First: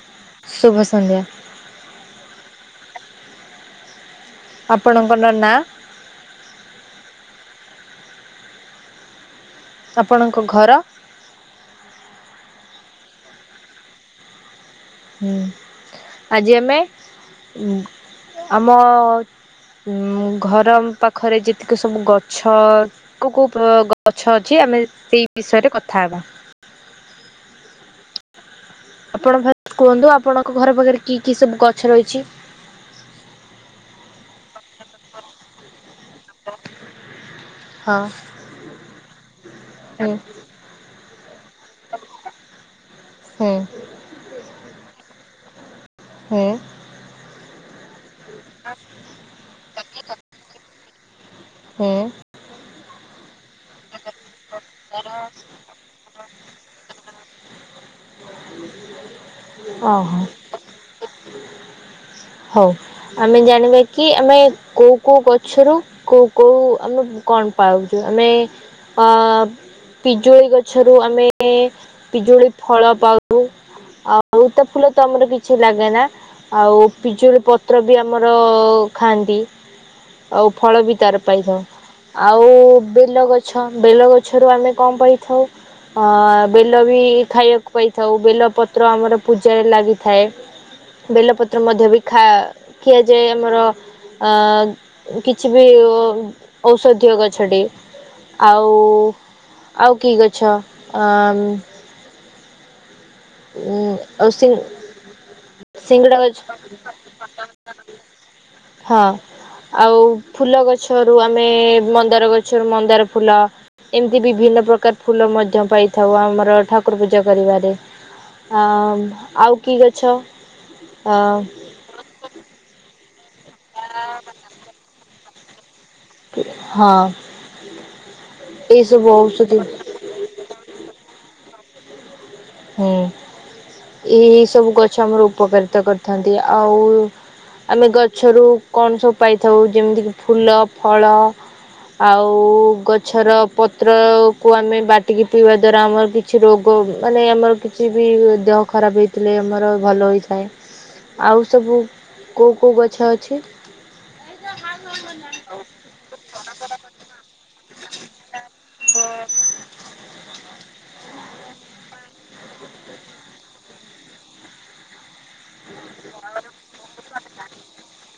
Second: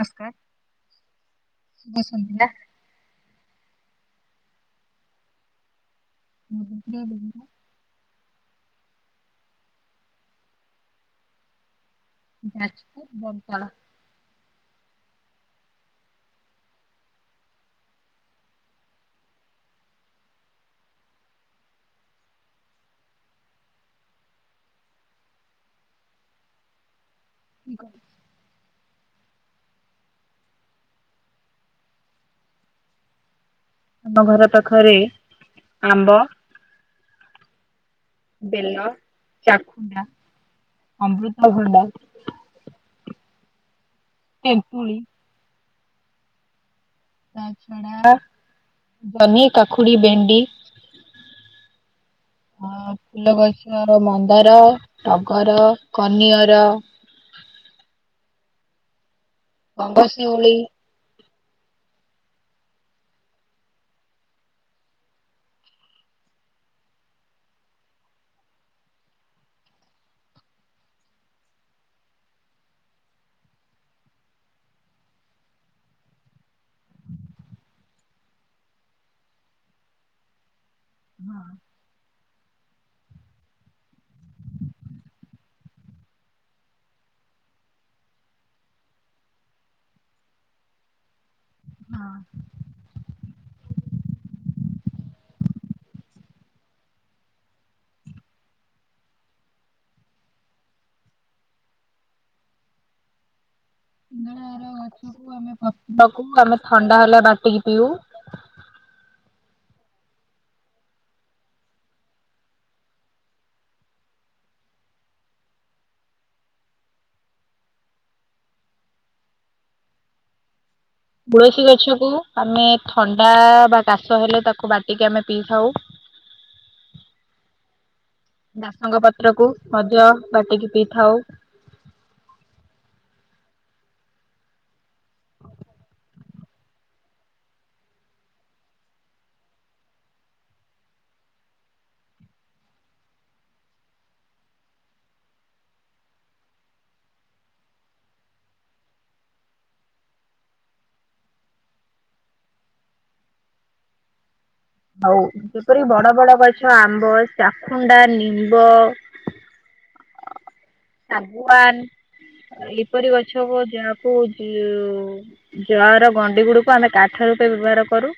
ନମସ୍କାର ଶୁଭ ସନ୍ଧ୍ୟା ଶୁଭ ସନ୍ଧ୍ୟା। ଆପଣଙ୍କର ନାଁ? ଗେଡି ବେହେରା। ଆପଣଙ୍କ ଘର? ଯାଜପୁର ବମପାଳ। ହୁଁ ଆଜି ଆମେ ଆମ ଘର ପାଖରେ ଯେତିକି ସବୁ ଗଛ କୋଉ କୋଉ ପ ଗଛ ଅଛି ଆମେ ସେଇ ବିଷୟରେ କଥା ହେବା। ଇଗ ଆପଣ ଫାଷ୍ଟ କୁହନ୍ତୁ ଆପଣଙ୍କ ଘର ପାଖରେ କି କି ସବୁ ଗଛ ରହିଛି? ଆମ ଘର ପାଖରେ ଆମ୍ବ ହଁ। ବେଲ, ଚାଖୁଣ୍ଡା, ହୁଁ ଅମୃତଭଣ୍ଡା ହୁଁ ତେନ୍ତୁଳି। ସେପ୍ ତାଛଡ଼ା ଜହ୍ନି, କାକୁଡ଼ି, ଭେଣ୍ଡି। ହୁଁ। ହଁ ଫୁଲଗଛର ମନ୍ଦାର, ଟଗର, କନିଅର। ଓହ ଗଙ୍ଗଶିଉଳି ହଉ। ଆମେ ଜଣିବାକି ଆମେ କୋଉ କୋଉ ଗଛରୁ କୋଉ କୋଉ ଆମେ କଣ ପାଉଛୁ ଆମେ ହଁ ପିଜୁଳି ଗଛରୁ ଆମେ ପିଜୁଳି ଫଳ ପାଉ। ଆଉ ତ ଫୁଲ ତମର କିଛି ଲାଗେ ନା ଆଉ ପିଜୁଳି ପତ୍ର ବି ଆମର ଖାଆନ୍ତି ଆଉ ଫଳ ବି। ତାର ପାଇଥାଉ ଆଉ ବେଲଗଛ ବେଲଗଛରୁ ଆମେ କଣ ପାଇଥାଉ? ହଁ ବେଲ ବି ଖାଇବାକୁ ପାଇଥାଉ ବେଲ ପତ୍ର ଆମର ପୂଜାରେ ଲାଗିଥାଏ। ବେଲପତ୍ର ମଧ୍ୟ ବି ଖା ସିଙ୍ଗଡାର ଖିଆଯାଏ ଆମର ଆ କିଛି ବି ଔଷଧୀୟ ଗଛଟି। ଆଉ ଆଉ କିି ଗଛ ଆଁ ଅ ଗଛ ସିଙ୍ଗଡ଼ା ଗଛ ପ ଆମେ ଥଣ୍ଡା ହେଲେ ବାଟିକି ପିଉ। ହଁ। ଆଉ ଫୁଲ ଗଛରୁ ଆମେ ମନ୍ଦାର ଗଛରୁ ମନ୍ଦାର ଫୁଲ। ଏମିତି ବିଭିନ୍ନ ପ୍ରକାର ଫୁଲ ମଧ୍ୟ ପାଇଥାଉ ଆମର ଠାକୁର ପୂଜା କରିବାରେ। ହଁ ଆଉ କି ଗଛ? ଅ ତୁଳସୀ ଗଛକୁ ଆମେ ଥଣ୍ଡା ବା କାଶ ହେଲେ ତାକୁ ବାଟିକି ଆମେ ପିଇଥାଉ। ହଁ ନାସଙ୍କ ଏଇସବୁ ପତ୍ର କୁ ଔଷଧି ମଧ୍ୟ ବାଟିକି ପିଇଥାଉ। ହୁଁ ଏ ସବୁ ଗଛ ଆମର ଉପକାରିତା କରିଥାନ୍ତି ଆଉ ଆମେ ଗଛରୁ କଣ ସବୁ ପାଇଥାଉ ଯେମିତିକି ଫୁଲ ଫଳ। ଆଉ ଗଛର ପତ୍ରକୁ ଆମେ ବାଟିକି ପିଇବା ଦ୍ଵାରା ଆମର କିଛି ରୋଗ। ମାନେ ଆମର କିଛି ବି ଦେହ ଖରାପ ହେଇଥିଲେ ଆମର ଭଲ ହୋଇଥାଏ। ଆଉ ସବୁ କୋଉ କୋଉ ଗଛ ଅଛି। ହଉ ଯେପରି ବଡ ବଡ ଗଛ ଆମ୍ବ ଚାଖୁଣ୍ଡା ନି ମ୍ୱ। ଶାଗୁଆନ ଏହିିପରି ଗଛ ଯାହାକୁ ଯି ଯାହାର ଗଣ୍ଡି ଗୁଡ଼ିକୁ ଆମେ କାଠ ରୂପେ ବ୍ୟବହାର କରୁ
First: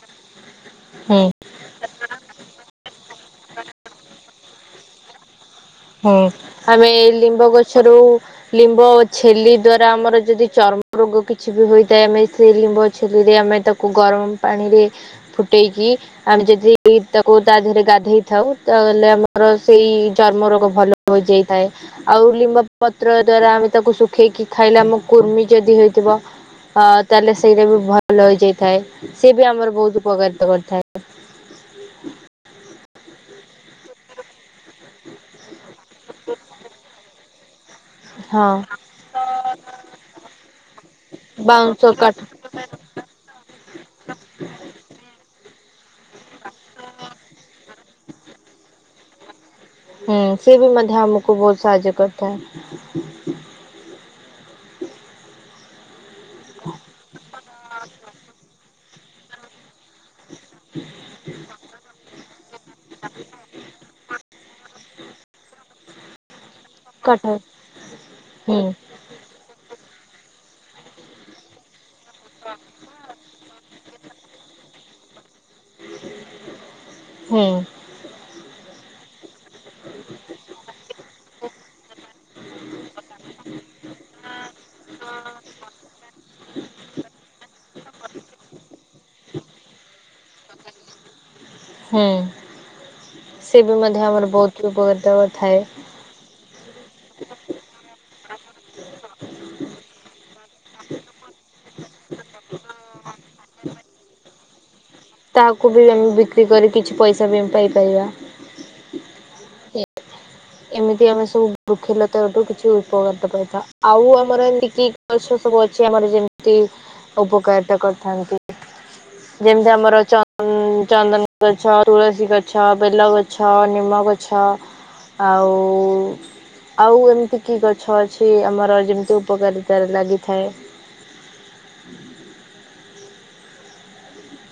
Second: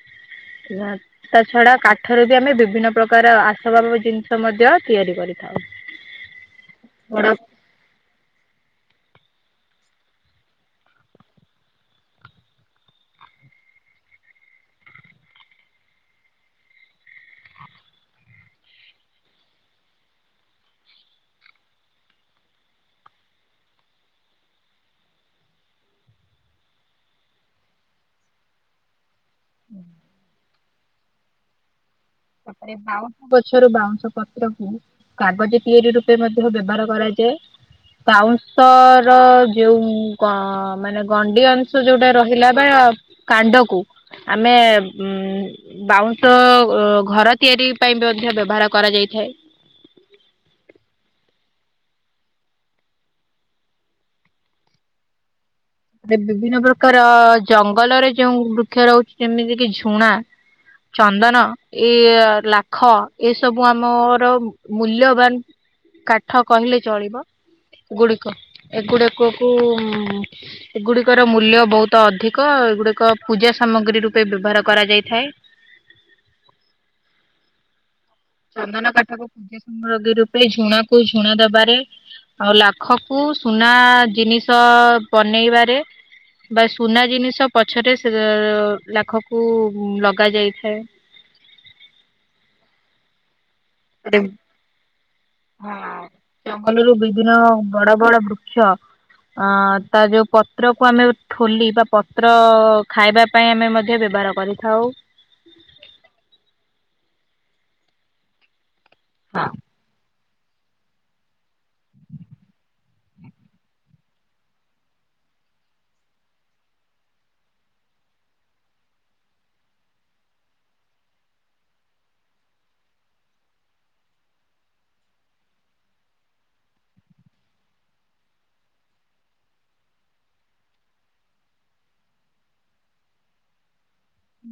ହୁଁ ତା ଛଡା କାଠରୁ ବି ଆମେ ବିଭିନ୍ନ ପ୍ରକାର ଆସବାବ ଜିନିଷ ମଧ୍ୟ ତିଆରି କରିଥାଉ। ହୁଁ ଆମେ ଏଇ ବଡ ଲିମ୍ବ ଗଛରୁ ଲିମ୍ବ ଛେଲି ଦ୍ଵାରା ଆମର ଯଦି ଚର୍ମ ରୋଗ କିଛି ବି ହୋଇଥାଏ ଆମେ ସେଇ ଲିମ୍ବ ଛେଲିରେ ଆମେ ତାକୁ କୁ ଗରମ ପାଣିରେ ଫୁଟେଇକି ଆମେ ଯଦି ତାକୁ ତା ଦେହରେ ଗାଧେଇ ଥାଉ ତାହେଲେ ଆମର ସେଇ ଚର୍ମ ରୋଗ ଭ ଭଲ ହୋଇଯାଇଥାଏ। ଆଉ ଲିମ୍ବ ପତ୍ର ଦ୍ଵାରା ଆମେ ତାକୁ ଶୁଖେଇକି ଖାଇଲେ ଆମ କୁର୍ମି ଯଦି ହେଇଥିବ ଅ ତାହେଲେ ସେଇଟା ବି ଭଲ ହେଇଯାଇଥାଏ ସିଏ ବି ଆମର ବହୁତ ଉପକାରିତ କରିଥାଏ। ତାପରେ ବାଉଁଶ ଗଛରୁ ବାଉଁଶ ପତ୍ରକୁ କାଗଜ ତିଆରି ରୂପେ ମଧ୍ୟ ବ୍ୟବହାର କରାଯାଏ। ହଁ ବାଉଁଶର ଯୋଉ ଗ ମାନେ ଗଣ୍ଡି ଅଂଶ ବାଉଁଶ ଯୋଉଟା କାଠ ରହିଲା ବା କାଣ୍ଡକୁ ଆମେ ଉ ବାଉଁଶ ଅ ଗ ଘର ତିଆରି ପାଇଁ ବେ ମଧ୍ୟ ବ୍ୟବହାର କରାଯାଇଥାଏ। ହୁଁ ସିଏବି ମଧ୍ୟ ଆମକୁ ବହୁତ ସାହାଯ୍ୟ କରିଥାଏ। [inaudible] ଏବେ ବିଭିନ୍ନ ପ୍ରକାର ଜଙ୍ଗଲରେ ଯୋଉ ବୃକ୍ଷ ରହୁଛି ଯେମିତି କି ଝୁଣା ଚନ୍ଦନ ଏଇ ଲାଖ ଏସବୁ ଆମର ମୂଲ୍ୟବାନ ଠ କହିଲେ ଚଳିବ କଟକ ଏ ଗୁଡିକ ହୁଁ ଏଗୁଡିକ କୁ ଏଗୁଡ଼ିକର ମୂଲ୍ୟ ବହୁତ ଅଧିକ ଏଗୁଡ଼ିକ ପୂଜା ସାମଗ୍ରୀ ରୂପେ ବ୍ୟବହାର କରାଯାଇଥାଏ। ହୁଁ। ଚନ୍ଦନ କାଠକୁ ପୂଜା ସାମଗ୍ରୀ ରୂପେ ଝୁଣା କୁ ଝୁଣା ଦବାରେ ଆଉ ଲାଖକୁ ସୁନା ଜିନିଷ ବନେଇବାରେ ବା ସୁନା ଜିନିଷ ପଛରେ ସେ ଅ ଲାଖକୁ ଲଗା ଯାଇଥାଏ। ହୁଁ ସେ ବି ମଧ୍ୟ ଆମର ବହୁତ ଉପକାରିତା କରି ଥାଏ। ହଁ ଜଙ୍ଗଲରୁ ବିଭିନ୍ନ ବଡ ବଡ ବୃକ୍ଷ ଅ ତା ଯୋଉ ପତ୍ରକୁ ଆମେ ଠୋଲି ବା ପ ତ୍ର ଖାଇବା ପାଇଁ ଆମେ ମଧ୍ୟ ବ୍ୟବହାର କରିଥାଉ। ତାହାକୁ ବି ଆମେ ବିକ୍ରି କରି କିଛି ପଇସା ବି ଆମେ ପାଇପାରିବା। [unintelligible] ଏ ଏମିତି ଆମେ ସବୁ ବୃକ୍ଷଲତାଠୁ କିଛି ଉପକାରିତା ପାଇଥାଉ ଆଉ ଆମର ଏମିତି କି ଗଛ ସବୁ ଅଛି ଆମର ଯେମିତି ଉପକାରିତା କରିଥାନ୍ତି। ଯେମିତି ଆମର ଚ ହଁ ଚାନ୍ଦନ ଗଛ ତୁଳସୀ ଗଛ ବେଲ ଗଛ ନିମ ଗଛ ଆଉ ଆଉ ଏମିତି କି ଗଛ ଅଛି ଆମର ଯେମିତି ଉପକାରିତାରେ ଲାଗିଥାଏ। ହୁଁ।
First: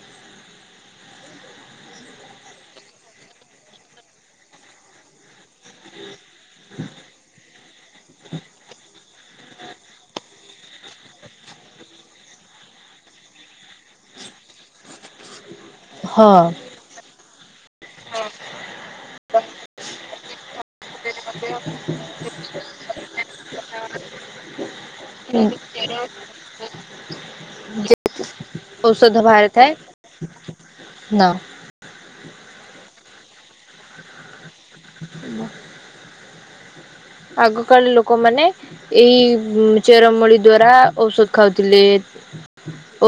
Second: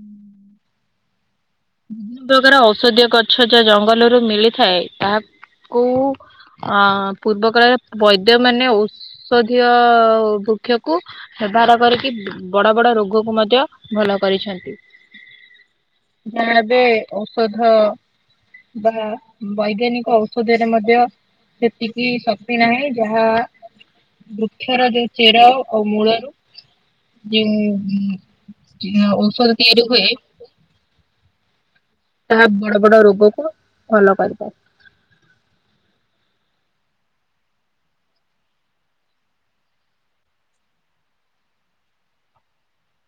ବିଭିନ୍ନ ପ୍ରକାର ଔଷଧୀୟ ଗଛ ଯହା ଜଙ୍ଗଲରୁ ମିଳିଥାଏ ତାହା କୁ ପୂର୍ବ କାଳରେ ବୈଦ୍ୟ ମାନେ ଓୋଷ ଔଷଧୀୟ ବୃକ୍ଷକୁ ହେବହାର କରିକି ବଡ ବଡ ରୋଗକୁ ମଧ୍ୟ ଭଲ କରିଛନ୍ତି। ଯାହା ହଁ ଏବେ ଔଷଧ ବା ବୈଜ୍ଞାନିକ ଔଷ ଷଧରେ ମଧ୍ୟ ସେତିକି ଶକ୍ତି ନାହିଁ ଯାହା ବୃକ୍ଷର ଯୋଉ ଚେର ଆଉ ମୂଳରୁ ଯେଉ ଉଁ ଉଁ ଔଷଧ ତିଆରି ହୁଏ ନା। ତାହା ବଡ-ବଡ ରୋଗକୁ ଭଲ କରିପାରେ। [inaudible] ଆଗକାଳ ଲୋକମାନେ ଏଇ ଚେରମୂଳି ଦ୍ଵାରା ଔଷଧ ଖାଉଥିଲେ।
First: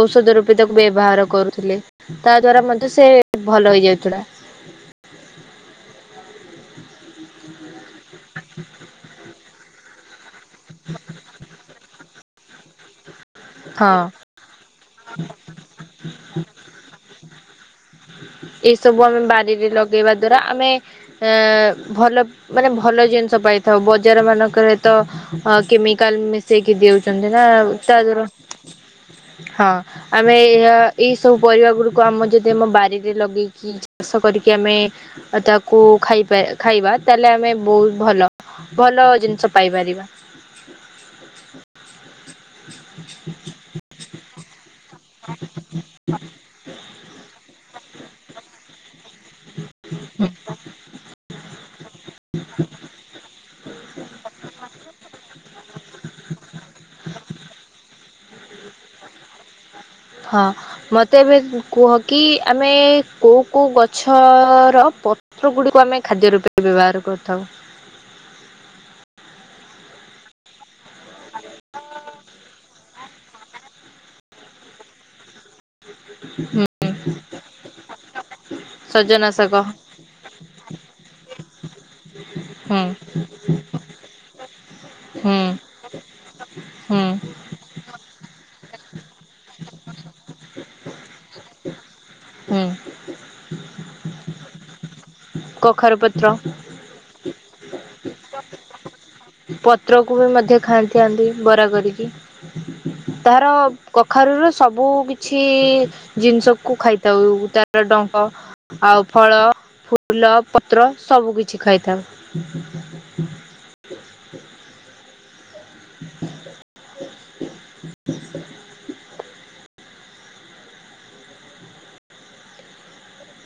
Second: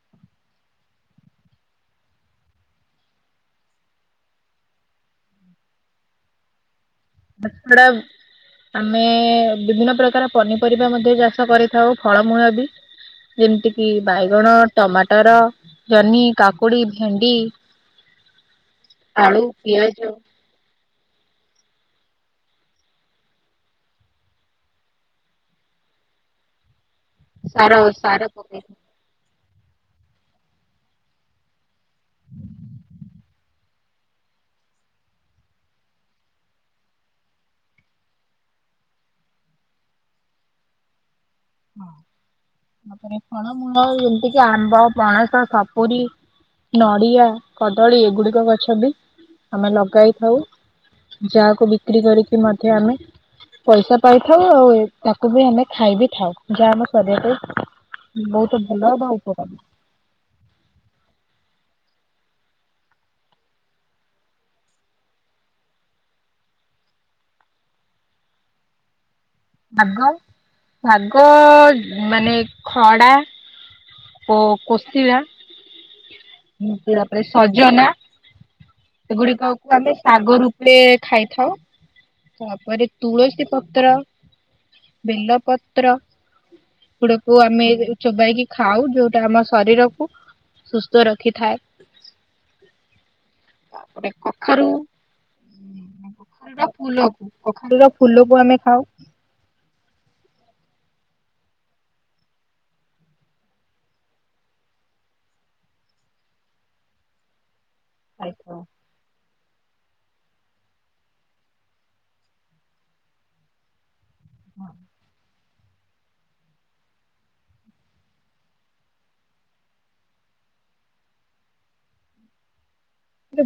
ଔଷଧ ରୂପେ ତାକୁ ବ୍ୟବହାର କରୁଥିଲେ, ତା ଦ୍ଵାରା ମଧ୍ୟ ସେ ଭଲ ହେଇଯାଉଥିଲା। ତା ଛଡା ଆମେ ବିଭିନ୍ନ ପ୍ରକାର ପନିପରିବା ମଧ୍ୟ ଚାଷ କରିଥାଉ। ଫଳମୂଳ ବି, ଯେମିତି କିି ହଁ। ବାଇଗଣ ଟମାଟର, ଜହ୍ନି, କାକୁଡି, ଭେଣ୍ଡି ଏଇସବୁ ଆମେ ଆଳୁ ବାରିରେ ପିଆଜ ଲଗେଇବା ଦ୍ଵାରା ଆମେ ଭଲ ମାନେ ଭଲ ଜିନିଷ ପାଇଥାଉ, ବଜାର ମାନଙ୍କରେ ତ କେମିକାଲ୍ ମି ସେଇକି ଦେଉଚନ୍ତି ନା ସାର ତା ସାର ପକେଇ [unintelligible] ହଁ। ଆମେ ଏହା ଏଇ ସବୁ ପରିବା ଗୁଡିକୁ ଆମ ଯଦି ଆମ ବାରିରେ ଲଗେଇକି ଚାଷ କରିକି ଆମେ ତାକୁ ଖାଇ ଖାଇବା ତାହେଲେ ଆମେ ବହୁତ୍ ଭଲ ଭଲ ଜିନିଷ ପାଇପାରିବା। ତା ପରେ ଫଳ ମୂଳ ଯେମ୍ତି କି ଆମ୍ବ ପଣସ, ସପୁରୀ, ନଡ଼ିଆ, କଦଳୀ ଏଗୁଡିକ ଗଛ ବି ଆମେ ଲଗାଇଥାଉ, ଯାହାକୁ ବିକ୍ରି କରିକି ମଧ୍ୟ ଆମେ ପଇସା ପାଇଥାଉ, ଆଉ ତାକୁ ବି ଆମେ ଖାଇବି ଥାଉ। ଯାହା ଆମ ଶରୀର ପାଇଁ ବହୁତ ଭଲ ବା ଉପକାରି। ହଁ। ମତେ ଏବେ କୁହ କି ଆମେ କୋଉ-କୋଉ ଗଛର ପ [unintelligible] ଗୁଡ଼ିକୁ ଆମେ ଖାଦ୍ୟ ରୂପେ ବ୍ୟବହାର କରିଥାଉ? ଭାଗ ଭାଗ ମାନେ ଖଡା ଓ କୋସିଳା ହୁଁ। ସଜନା ସଜନା ସେଗୁଡିକ ଶାଗ କୁ ଆମେ ଶାଗରୁ ପେ ଖାଇଥାଉ, ହୁଁ ତାପରେ ତୁଳସୀ ପତ୍ର ହୁଁ ବେଲପତ୍ର ହୁଁ ସେଗୁଡ଼କୁ ଆମେ ଚୋବାଇକି ଖାଉ, ଯୋଉଟା ଆମ ଶରୀରକୁ ସୁସ୍ଥ ରଖିଥାଏ। ହୁଁ। ତାପରେ କଖାରୁ କଖାରୁ ପତ୍ର ଫୁଲ କଖାରୁ ର ଫୁଲକୁ ଆମେ ଖାଉ। ପତ୍ରକୁ ବି ମଧ୍ୟ ଖାଆନ୍ତି ଥାନ୍ତି ବରା କରିକି। ତାର କଖାରୁ ର ସବୁକିଛି ଜିନିଷକୁୁ ଖାଇଥାଉ, ତାର ଡଙ୍କ ଖାଇଥାଉ ଆଉ ଫଳ ଫୁ ଫୁଲ ପତ୍ର ସବୁକିିଛି ଖାଇଥାଉ। ହଁ।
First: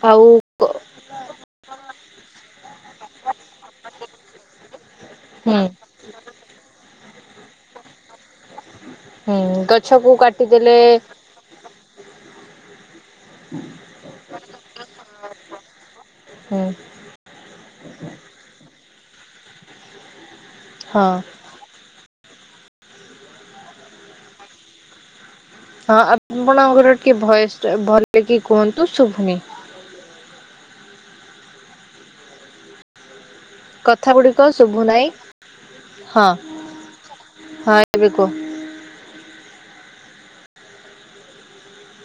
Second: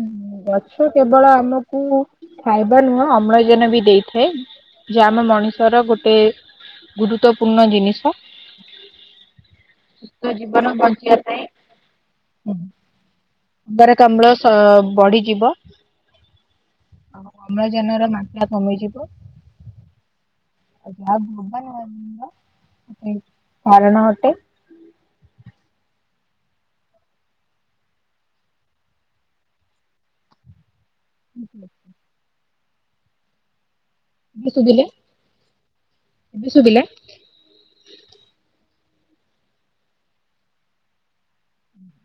ଆଉ ଗଛ କେବଳ ଆମକୁ ଖାଇବା ନୁହଁ ଅମ୍ଳଜାନ ବି ଦେଇଥାଏ। ଯେ ଆମ ହୁଁ ମଣିଷର ଗୋଟେ ଗୁରୁତ୍ଵପୂର୍ଣ୍ଣ ଜିନିଷ। ହୁଁ ଗଛକୁ ସୁସ୍ଥ ଜୀବନ କାଟିଦେଲେ ବଞ୍ଚିବା ପାଇଁ ଅଙ୍ଗାରକାମ୍ଳ ବଢିଯିବ ହୁଁ ଆଉ ଅମ୍ଳଜାନର ମାତ୍ରା କମିଯିବ। [unintelligible] ହଁ ଯାହା ଗ୍ଲୋବଲ୍ ୱାର୍ମିଂ ର କାରଣ ଅଟେ। ହଁ ଆପଣଙ୍କର ଟିକେ ଭଏସ୍ ଭଲକି କୁହନ୍ତୁ ଶୁଭୁନି। [unintelligible] କଥା ଗୁଡିକ ଏବେ ଶୁଭୁ ଶୁଭିଲା ନାହିଁ, ଏବେ ଶୁଭିଲା ହଁ-ହଁ ଏବେ କୁହ।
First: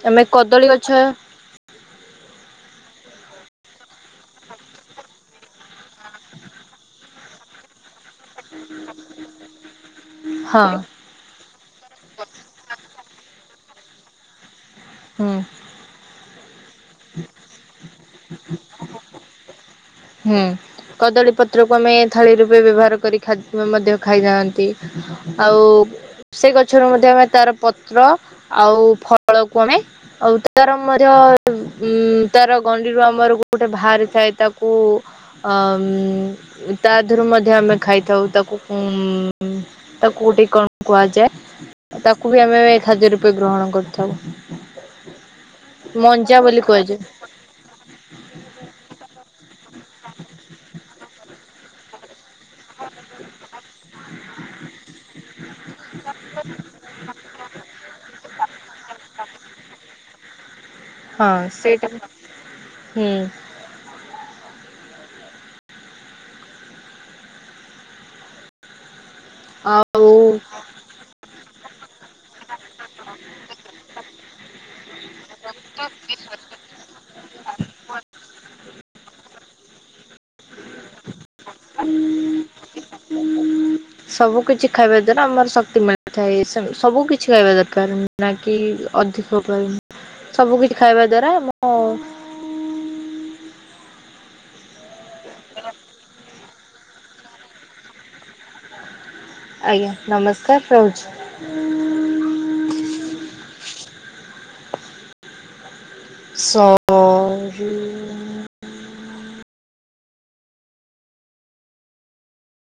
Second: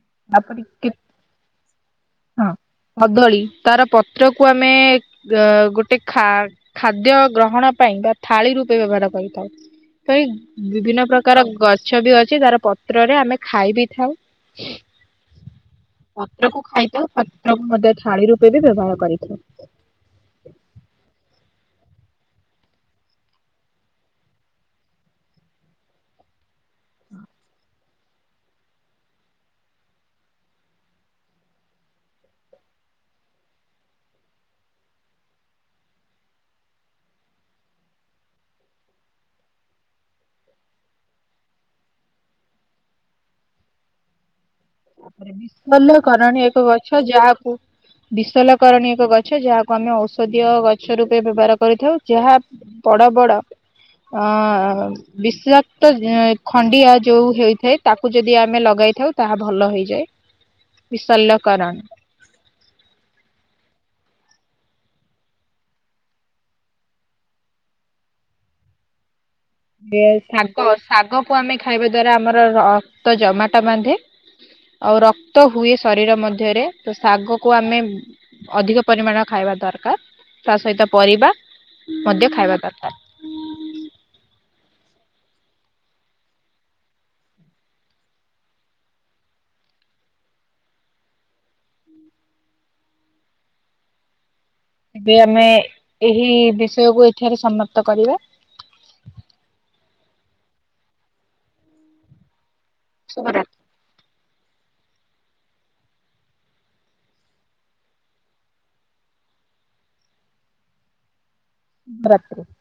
ଆମେ କଦଳୀ ଗଛ ହଁ। କଦଳୀ ତାର ପତ୍ରକୁ ଆମେ, ଅ ଗୋଟେ ଖା ଖାଦ୍ୟ ଗ୍ରହଣ ପାଇଁ, ବା ଥାଳି ରୂପେ ବ୍ୟବହାର କରିଥାଉ। ତ ହଁ ବିଭିନ୍ନ ପ୍ରକାର ତାର ଗଛ ବି ଅଛି। ତାର ପତ୍ରରେ ଆମେ ଖାଇ ବିି ଥାଉ। ହୁଁ। ପାତ୍ରକୁୁ ଖାଇଥାଉ। ପାତ୍ରକୁ ମଧ୍ୟ ଥାଳି ରୂପେ ବି ବ୍ୟବହାର କରିଥାଉ। ହୁଁ କଦଳୀ ପତ୍ରକୁ ଆମେ ଥାଳି ରୂପେ ବ୍ୟବହାର କରି ମଧ୍ୟ ଖାଇଥାନ୍ତି। ଆଉ ସେ ଗଛରୁ ମଧ୍ୟ ଆମେ ତାର ପତ୍ର ଆଉ ଫଳକୁ ଆମେ ଆଉ ତାର ମଧ୍ୟ ଉଁ ତାର ଗଣ୍ଡିରୁ ଆମର ଗୋଟେ ବାହାରି ଥାଏ। ତାକୁ ଓ ଅମ୍ ତା ଦେହରୁ ମଧ୍ୟ ଆମେ ଖାଇଥାଉ। ତାକୁ ତାକୁ କୋଉଠି କଣ କୁହାଯାଏ ତାକୁ ବି ଆମେ ଖାଦ୍ୟ ରୂପେ ଗ୍ରହଣ କରିଥାଉ। ତାପରେ ବିଶଲ ମଞ୍ଜା କରଣୀ ବୋଲି ଏକ କୁହାଯାଏ ଗଛ ଯାହାକୁ ବିଶଲକରଣୀୟ ଏକ ଗଛ। ଯାହାକୁ ଆମେ ଔଷଧୀୟ ଗଛ ରୂପେ ବ୍ୟବହାର କରିଥାଉ। ଯାହା ବଡ ବଡ ଅ ବିଷାକ୍ତ ଖଣ୍ଡିଆ ଯୋଉ ହେଇଥାଏ। ତାକୁ ଯଦି ଆମେ ଲଗାଇଥାଉ। ତାହା ଭଲ ହେଇଯାଏ ହଁ ବିଶଲ୍ୟ କରଣୀ। ସେଇଟା ହମ୍ ଆଉ ଶାଗ କୁ ଆମେ ଖାଇବା ଦ୍ଵାରା ଆମର ରକ୍ତ ଜମାଟ ବାନ୍ଧେ। ଆଉ ରକ୍ତ ହୁଏ। ଶରୀର ମଧ୍ୟରେ ତ ଶାଗ କୁ ଆମେ ଅଧିକ ପରିମାଣରେ ଖାଇବା ଦରକାର। ତା ସହିତ ପରିବା ମଧ୍ୟ ଖାଇବା ଦରକାର। ସବୁ କିିଛି ଖାଇବା ଦ୍ଵାରା ଆମର ଶକ୍ତି ମିଳିଥାଏ। ସବୁ କିଛି ଖାଇବା ଦରକାର। ନା କିି ଅଧିକ ପାଈଁ, ସବୁ କିଛି ଖାଇବା ଦ୍ଵାରା ମୁଁ ଏବେ ଆମେ ଏହି ବିଷୟକୁ ଏଠାରେ ସମାପ୍ତ କରିବା। ଆଜ୍ଞା ନମସ୍କାର ରହୁଛି। [unintelligible] [unintelligible] [unintelligible] [inaudible]